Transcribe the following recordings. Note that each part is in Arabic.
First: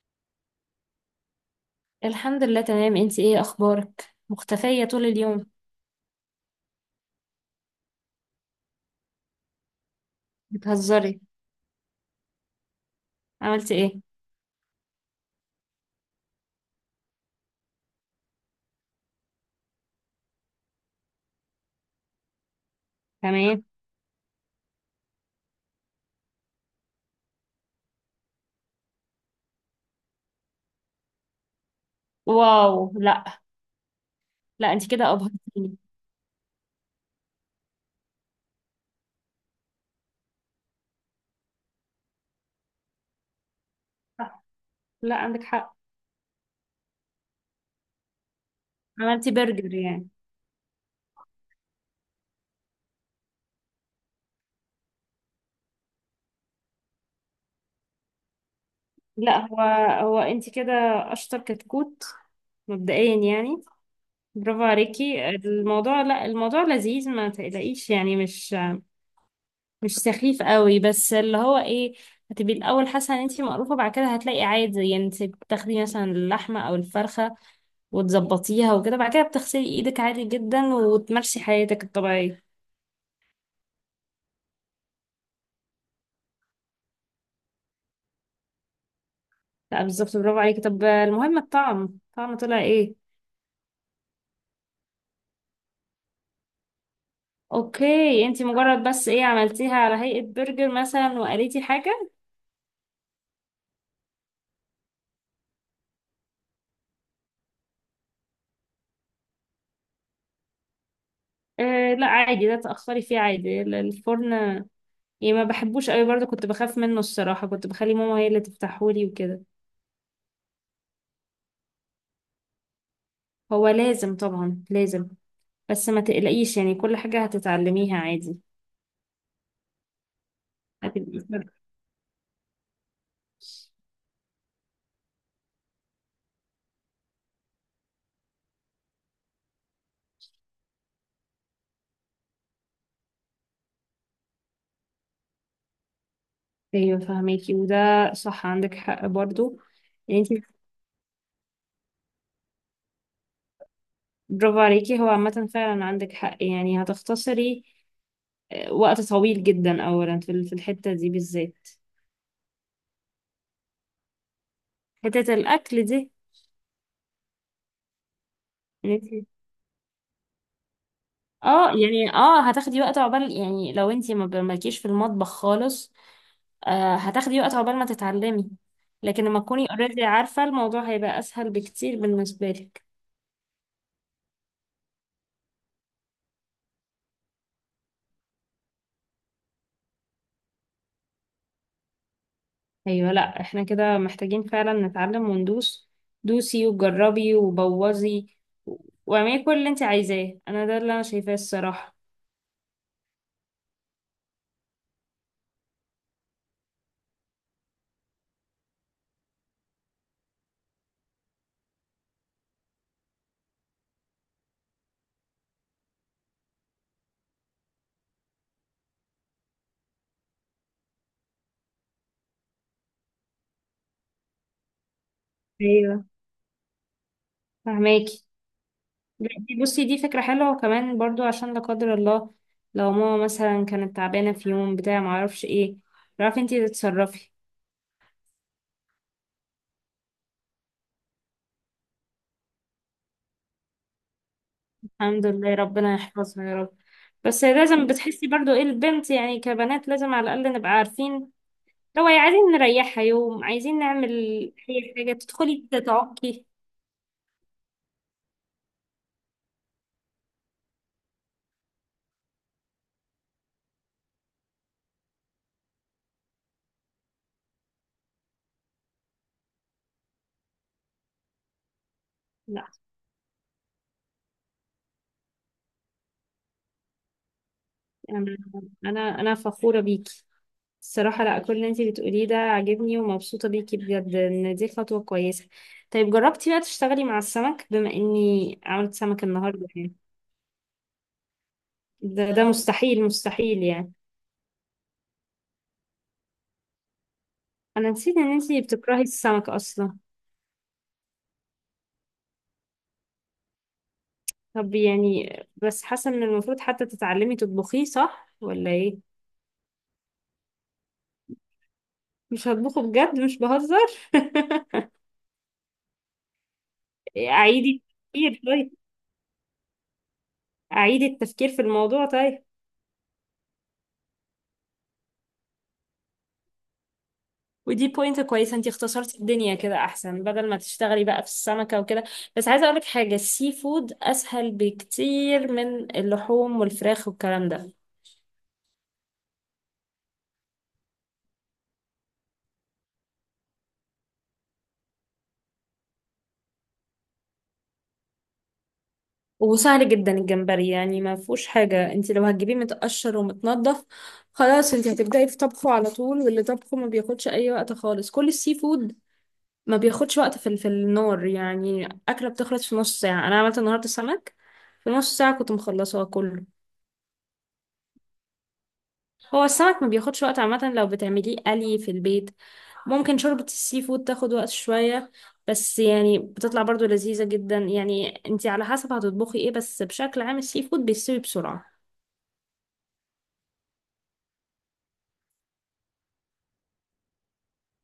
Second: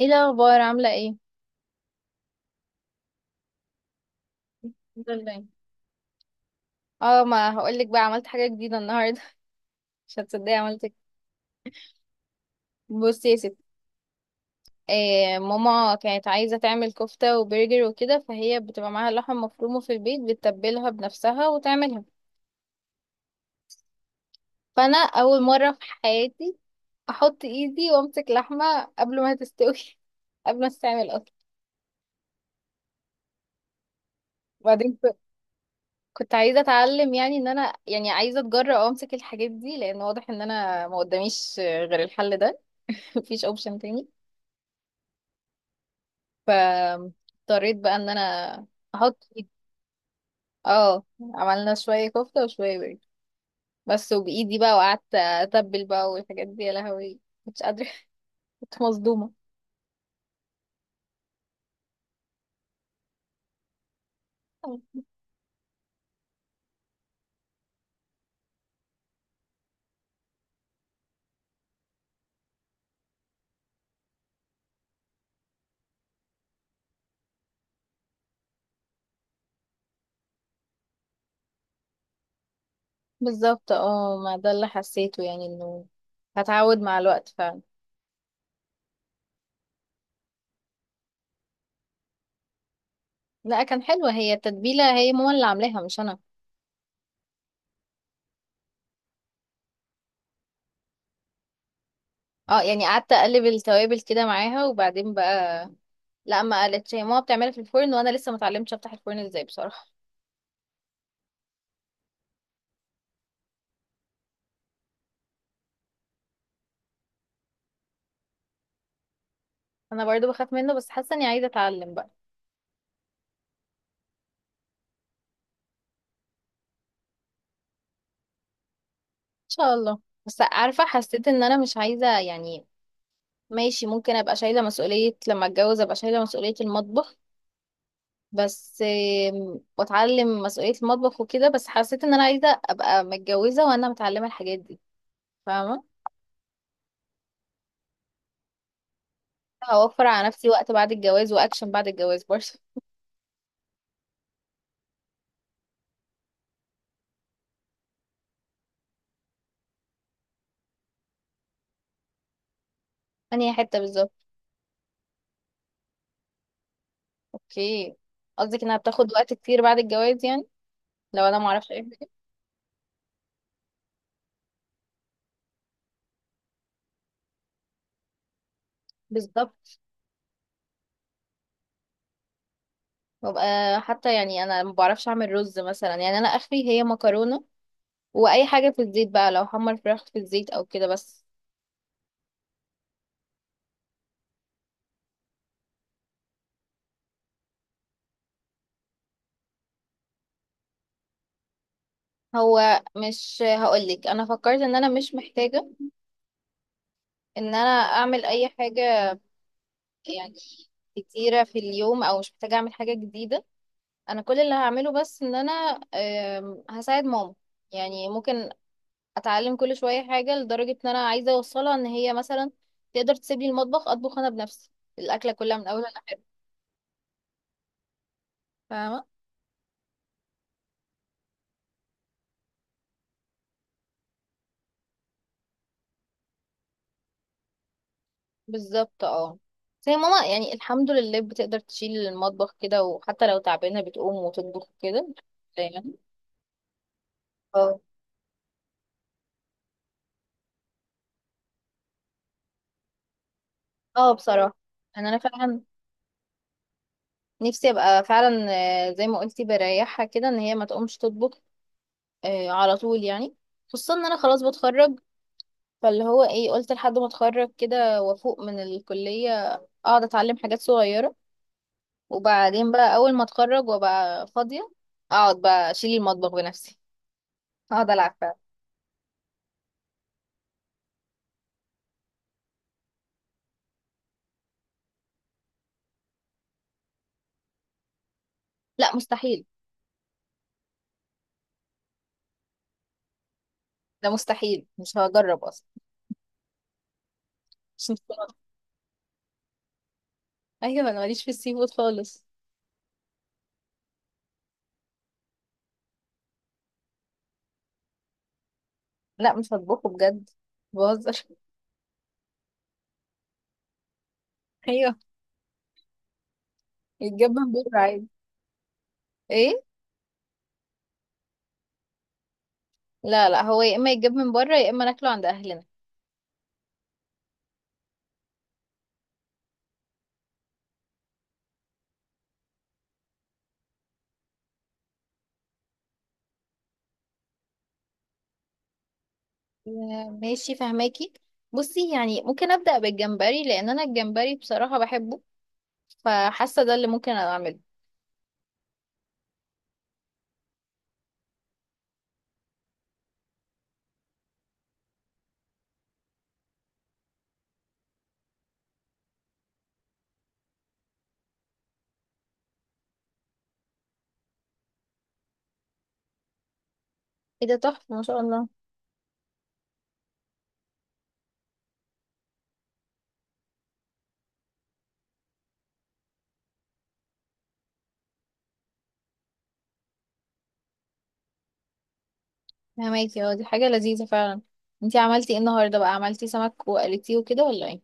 ايه الاخبار، عامله ايه؟ الحمد لله، تمام. انت ايه اخبارك؟ مختفية طول الحمد لله. اليوم. اه، ما هقولك بقى، عملت حاجه جديده النهارده. مش هتصدقي عملت إيه. بتهزري؟ بصي يا ستي، عملتي ايه؟ إيه، ماما كانت عايزه تعمل كفته وبرجر وكده، فهي بتبقى معاها لحم مفرومه في البيت، بتتبلها بنفسها وتعملها. تمام. فانا اول مره في حياتي احط ايدي وامسك لحمه قبل ما تستوي. قبل ما تستعمل اصلا. واو، لا. لا، انت وبعدين كده ابهرتيني. كنت عايزه اتعلم، يعني ان انا يعني عايزه اتجرأ وامسك الحاجات دي، لان واضح ان انا ما قداميش غير الحل ده. مفيش اوبشن تاني. صح. لا، عندك حق. فاضطريت بقى ان انا احط عملتي ايدي. برجر يعني؟ اه، عملنا شوية كفتة وشوية برجر بس، وبايدي بقى، وقعدت اتبل بقى والحاجات دي، يا لهوي مش قادرة. كنت مصدومة. لا، هو انت كده اشطر كتكوت مبدئيا يعني. برافو عليكي. الموضوع لا، الموضوع لذيذ، ما تقلقيش يعني، مش سخيف قوي، بس اللي هو ايه. هتبقي الاول حاسه ان انت مقروفه، بعد كده هتلاقي عادي، يعني انت بتاخدي مثلا اللحمه او الفرخه وتظبطيها وكده، بعد كده بتغسلي ايدك عادي جدا وتمارسي حياتك الطبيعية. بالظبط اه، ما ده اللي حسيته، يعني انه هتعود مع الوقت فعلا. لا، بالظبط. برافو عليكي. طب المهم، الطعم طلع ايه؟ لا، كان حلوة هي التتبيلة، هي ماما اللي عاملاها مش انا. اوكي، انتي مجرد بس ايه، عملتيها على هيئة برجر مثلا وقريتي حاجة؟ اه يعني قعدت اقلب التوابل كده معاها، وبعدين بقى لا، ما قالتش، هي ماما بتعملها في الفرن، وانا لسه ما اتعلمتش افتح الفرن ازاي بصراحة. آه لا عادي، ده تأخري فيه عادي، الفرن يعني ما بحبوش قوي برضه، كنت بخاف منه الصراحة، كنت بخلي ماما هي اللي تفتحهولي وكده. انا برضو بخاف منه، بس حاسة اني عايزة اتعلم بقى هو لازم، طبعا لازم، بس ما تقلقيش، يعني كل حاجة هتتعلميها عادي. شاء الله. بس عارفة، هتبقي حسيت ان انا مش عايزة يعني فرق. ماشي، ممكن ابقى شايلة مسؤولية لما اتجوز، ابقى شايلة مسؤولية المطبخ بس. واتعلم مسؤولية المطبخ وكده، بس حسيت ان انا عايزة ابقى متجوزة وانا متعلمة الحاجات دي، فاهمة. ايوه فهميكي، وده صح، عندك حق برضو، هوفر يعني على انت. نفسي وقت بعد الجواز، واكشن بعد الجواز برضه. برافو عليكي. هو عامة فعلا عندك حق، يعني هتختصري آه، وقت طويل جدا، اولا في في الحتة دي بالذات، انهي حتة بالظبط؟ حتة الاكل دي. اوكي، قصدك انها ان انت بتاخد وقت كتير بعد الجواز يعني لو انا معرفش اه يعني ايه. هتاخدي وقت عقبال، يعني لو انت ما ب- مالكيش في المطبخ خالص، آه هتاخدي وقت عقبال ما تتعلمي، لكن لما تكوني بالظبط، اوريدي عارفة الموضوع، هيبقى اسهل بكتير بالنسبة لك. وابقى حتى يعني انا ما بعرفش اعمل رز مثلا، يعني انا اخري هي مكرونة واي حاجه في الزيت بقى، لو حمر فراخ في الزيت او كده بس. ايوه لا، احنا كده محتاجين فعلا نتعلم وندوس، دوسي وجربي وبوظي و- واعملي كل اللي انت عايزاه، انا ده اللي انا شايفاه الصراحه. هو مش هقولك، انا فكرت ان انا مش محتاجه ان انا اعمل اي حاجه يعني كتيره في اليوم، او مش محتاجه اعمل حاجه جديده. انا كل اللي هعمله بس ان انا هساعد ماما، يعني ممكن اتعلم كل شويه حاجه، لدرجه ان انا عايزه اوصلها ان هي مثلا تقدر تسيب لي المطبخ، اطبخ انا بنفسي الاكله كلها من اولها ايوه لاخرها، فهماكي. فاهمه. لا، بصي دي فكره حلوه، وكمان برضو عشان لا قدر الله لو ماما مثلا كانت تعبانه في يوم بتاع ما اعرفش ايه، تعرفي انت تتصرفي. بالظبط اه، بس هي ماما يعني الحمد لله بتقدر تشيل المطبخ كده، وحتى لو تعبانة بتقوم وتطبخ كده الحمد لله، يعني. ربنا يحفظها يا رب. بس اه. لازم بتحسي برضو ايه، البنت يعني، كبنات لازم على الاقل نبقى عارفين، لو عايزين نريحها يوم، عايزين نعمل اه بصراحة، أي انا حاجة فعلا تدخلي تتعقي. نفسي ابقى فعلا، زي ما قلتي، بريحها كده ان هي ما تقومش تطبخ على طول يعني. خصوصا ان انا خلاص بتخرج، فاللي هو ايه، قلت لحد ما اتخرج كده وافوق من الكلية، اقعد اتعلم حاجات صغيرة، لا، وبعدين بقى اول ما اتخرج وابقى فاضية، اقعد بقى اشيل المطبخ بنفسي، اقعد العب أنا فعلا. أنا فخورة بيكي الصراحة. لا، كل اللي انتي بتقوليه ده عاجبني، ومبسوطة بيكي بجد إن دي خطوة كويسة. طيب، جربتي بقى تشتغلي مع السمك، بما إني عملت لا سمك مستحيل، النهاردة يعني؟ ده مستحيل، مستحيل يعني. ده مستحيل، مش هجرب اصلا. مش أنا نسيت إن مستوعبة. انتي بتكرهي السمك أصلا. ايوه، انا ماليش في السي فود خالص. طب يعني، بس حاسة إن المفروض حتى تتعلمي تطبخيه، صح ولا إيه؟ لا مش هطبخه بجد، بهزر. مش هطبخه بجد، مش بهزر. ايوه، يتجاب من اعيدي بره عادي. التفكير طيب. ايه؟ اعيدي التفكير في الموضوع طيب. لا لا، هو يا اما يتجاب من بره، يا اما ناكله عند اهلنا. ودي بوينت كويسه، انتي اختصرتي الدنيا كده، احسن بدل ما تشتغلي بقى في السمكه وكده. بس عايزه اقولك حاجه، السي فود اسهل بكتير من اللحوم والفراخ والكلام ده. ماشي فهماكي، بصي يعني ممكن ابدا بالجمبري، لان انا الجمبري بصراحه بحبه، فحاسه ده اللي ممكن اعمله. وسهل جدا الجمبري، يعني ما فيهوش حاجه، انتي لو هتجيبيه متقشر ومتنضف، خلاص انتي هتبداي في طبخه على طول، واللي طبخه ما بياخدش اي وقت خالص. كل السي فود ما بياخدش وقت في النار، يعني أكلة بتخلص في نص ساعة. أنا عملت النهاردة سمك في نص ساعة كنت مخلصاه كله. ايه ده، تحفه ما شاء الله. هو السمك ما بياخدش وقت عامة لو بتعمليه قلي في البيت. ممكن شوربة السي فود تاخد وقت شوية، بس يعني بتطلع برضو لذيذة جدا، يعني انتي على حسب هتطبخي ايه، بس بشكل عام السي فود بيستوي بسرعة. فهماكي اه، دي حاجه لذيذه فعلا. انتي عملتي ايه النهارده بقى، عملتي سمك وقلتيه وكده ولا ايه؟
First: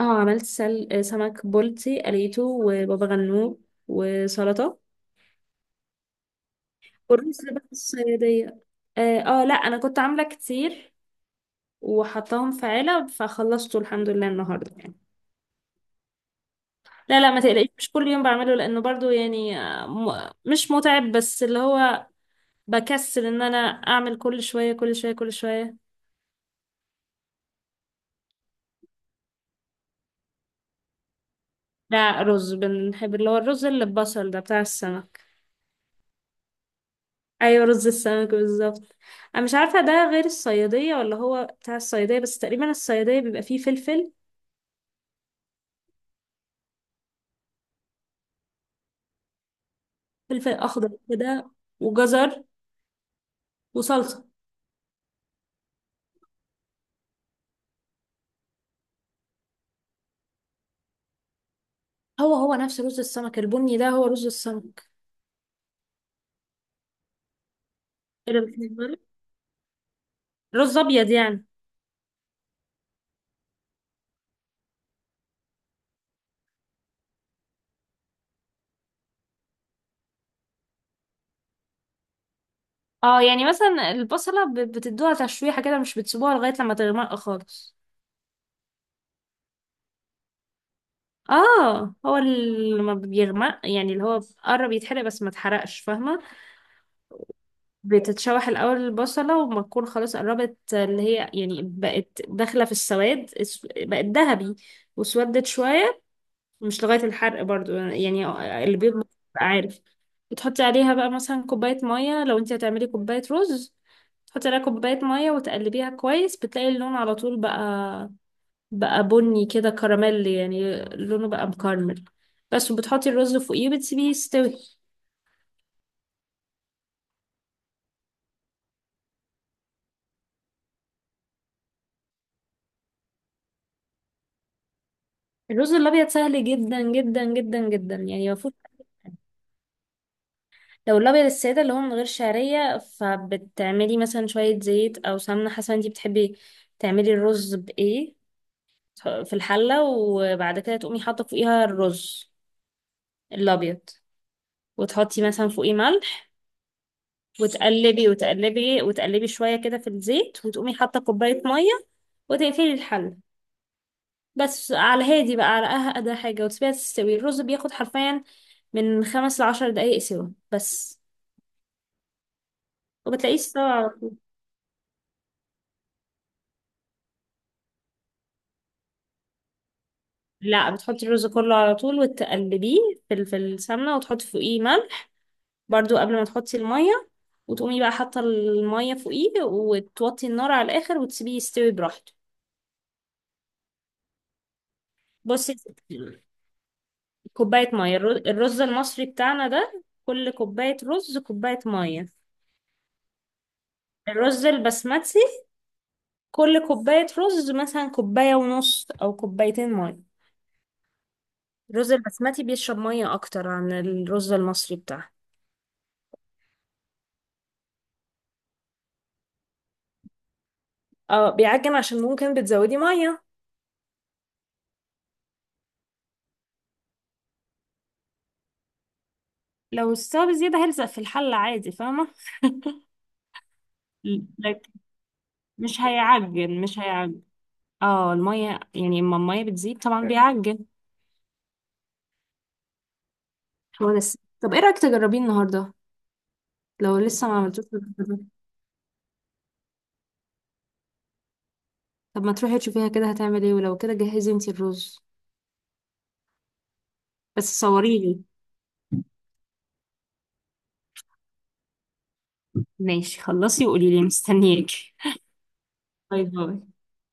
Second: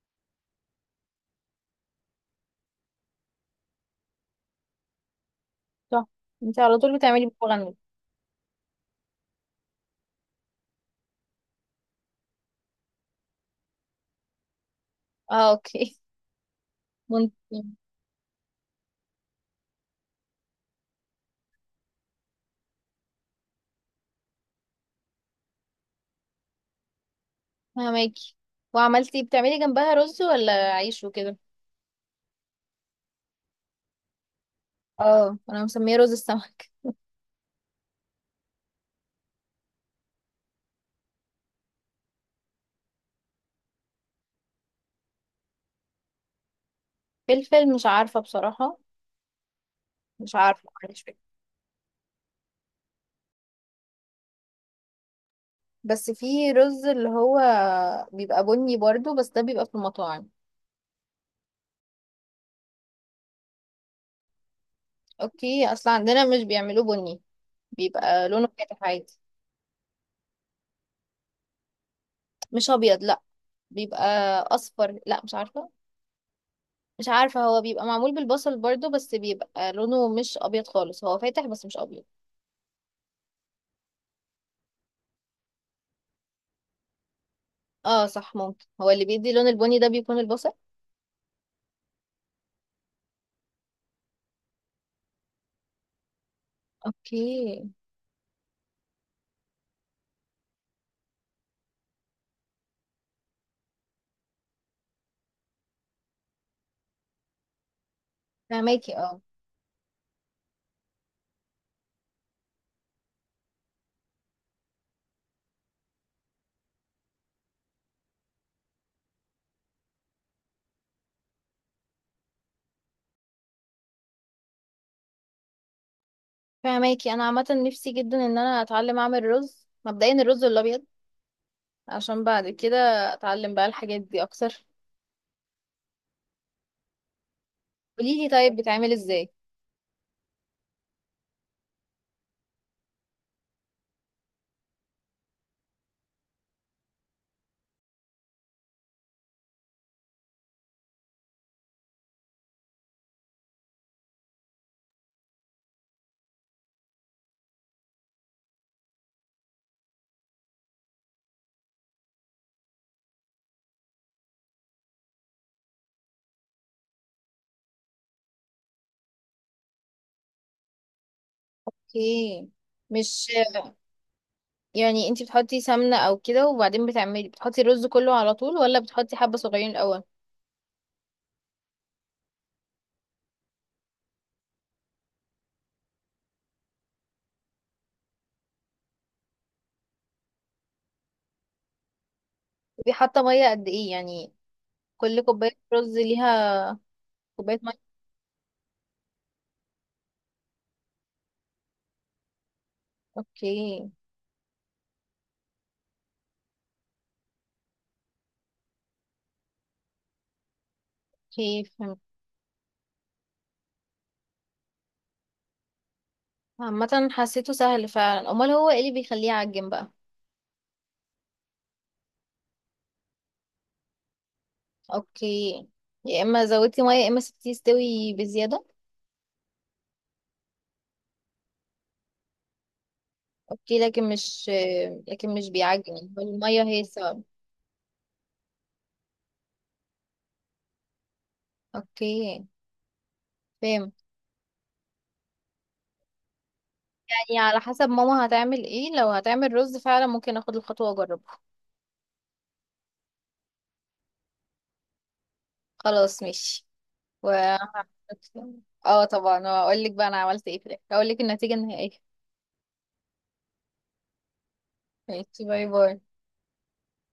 اه عملت سمك بولتي قليته، وبابا غنوج وسلطة، تحفه، انتي على طول بتعملي والرز بابا بقى غنوج. الصيادية. اه، آه، لا انا كنت عاملة كتير وحطاهم في علب، فخلصته الحمد لله النهارده يعني. اه اوكي، لا لا، ما تقلقيش، ممكن، مش كل يوم بعمله، لانه برضو يعني مش متعب، بس اللي هو بكسل ان انا اعمل كل شويه كل شويه كل شويه. فهماكي. وعملتي، بتعملي جنبها رز ولا عيش وكده؟ لا، رز بنحب، اللي هو الرز اللي ببصل ده بتاع السمك. اه، انا مسميه رز السمك. ايوه رز السمك بالظبط. انا مش عارفه ده غير الصياديه ولا هو بتاع الصياديه، بس تقريبا الصياديه بيبقى فيه فلفل، فلفل، مش عارفه بصراحه، مش فلفل عارفه اخضر معلش فكرة. كده وجزر وصلصه. بس في رز اللي هو بيبقى بني برضو، بس ده بيبقى في المطاعم. هو نفس رز السمك، البني ده هو رز السمك. اوكي، اصلا عندنا مش بيعملوه بني، بيبقى ايه ده، لونه فاتح عادي. رز ابيض يعني؟ مش ابيض لا، بيبقى اصفر، لا مش عارفه، مش عارفه، هو بيبقى معمول بالبصل برضو، بس بيبقى لونه مش ابيض خالص، هو فاتح بس مش ابيض. اه يعني مثلا البصلة بتدوها تشويحة كده، مش بتسيبوها لغاية لما تغمق خالص. اه صح، ممكن هو اللي بيدي لون البني ده بيكون البصل. اه، هو اللي لما بيغمق، يعني اللي هو قرب يتحرق بس ما اتحرقش، فاهمة؟ اوكي بتتشوح الأول البصلة، وما تكون خلاص قربت، اللي هي يعني بقت داخلة في السواد، بقت ذهبي، واسودت شوية، مش لغاية الحرق برضو يعني. اللي بيض فهماكي بيبقى اه. عارف، بتحطي عليها بقى مثلا كوباية مية لو انت هتعملي كوباية رز، تحطي عليها كوباية مية وتقلبيها كويس، بتلاقي اللون على طول بقى، بني كده كراميل، يعني لونه بقى مكرمل بس، وبتحطي الرز فوقيه وبتسيبيه يستوي. فهماكي، انا عامه نفسي جدا ان انا اتعلم اعمل رز، مبدئيا الرز الابيض، عشان بعد كده اتعلم بقى الحاجات دي اكتر. الرز الأبيض سهل جدا جدا جدا جدا، قوليلي يعني مفهوش. طيب، بتعمل ازاي؟ لو الأبيض السادة اللي هو من غير شعرية، فبتعملي مثلا شوية زيت أو سمنة، حسب انتي بتحبي تعملي الرز بإيه، في الحلة، وبعد كده تقومي حاطة فوقيها الرز الأبيض، وتحطي مثلا فوقيه ملح، وتقلبي وتقلبي وتقلبي شوية كده في الزيت، وتقومي حاطة كوباية مية وتقفلي الحلة، بس على هادي بقى، على أهدى حاجة، وتسيبيها تستوي. الرز بياخد حرفيا من 5 ل10 دقايق سوا بس، اوكي، مش وبتلاقيه استوى على طول. يعني انتي بتحطي سمنه او كده، وبعدين بتعملي، بتحطي الرز كله على طول ولا بتحطي حبه صغيرين الاول؟ لا، بتحطي الرز كله على طول وتقلبيه في السمنة، وتحطي فوقيه ملح برضو قبل ما تحطي المية، وتقومي بقى حاطة المية فوقيه، وتوطي النار على الآخر وتسيبيه يستوي براحته. ودي حاطه ميه قد ايه يعني، كل كوبايه بصي يا رز ستي، ليها كوبايه كوباية ميه؟ مية، الرز المصري بتاعنا ده كل كوباية رز كوباية مية. اوكي. الرز البسمتي كل كوباية رز مثلا كوباية ونص أو كوبايتين مية. اوكي الرز البسمتي بيشرب مية أكتر عن الرز المصري بتاعه. فهمت، عامه حسيته سهل فعلا، امال هو ايه اللي بيخليه يعجن بقى؟ اه بيعجن، عشان ممكن بتزودي مية. اوكي، يا اما زودتي ميه يا اما سبتيه يستوي بزياده. لو استوى بزيادة هيلزق في الحلة عادي، فاهمة؟ اوكي، لكن مش، لكن لكن مش مش بيعجن، هو هيعجن، الميه مش هي هيعجن. السبب؟ اه المية، يعني اما المية بتزيد طبعا بيعجن. اوكي هو فاهم. لسه، طب ايه رأيك تجربيه النهارده لو لسه ما يعني على عملتوش حسب النهاردة؟ ماما هتعمل ايه، لو هتعمل رز فعلا ممكن اخد الخطوه واجربه. طب ما تروحي تشوفيها كده هتعمل ايه، ولو كده جهزي انتي الرز، خلاص ماشي. و بس صوريلي. اه طبعا، واقول لك بقى انا عملت ايه في الاخر، هقول لك النتيجه النهائيه. ماشي، خلصي وقولي لي، مستنياكي. ماشي، باي باي. باي باي.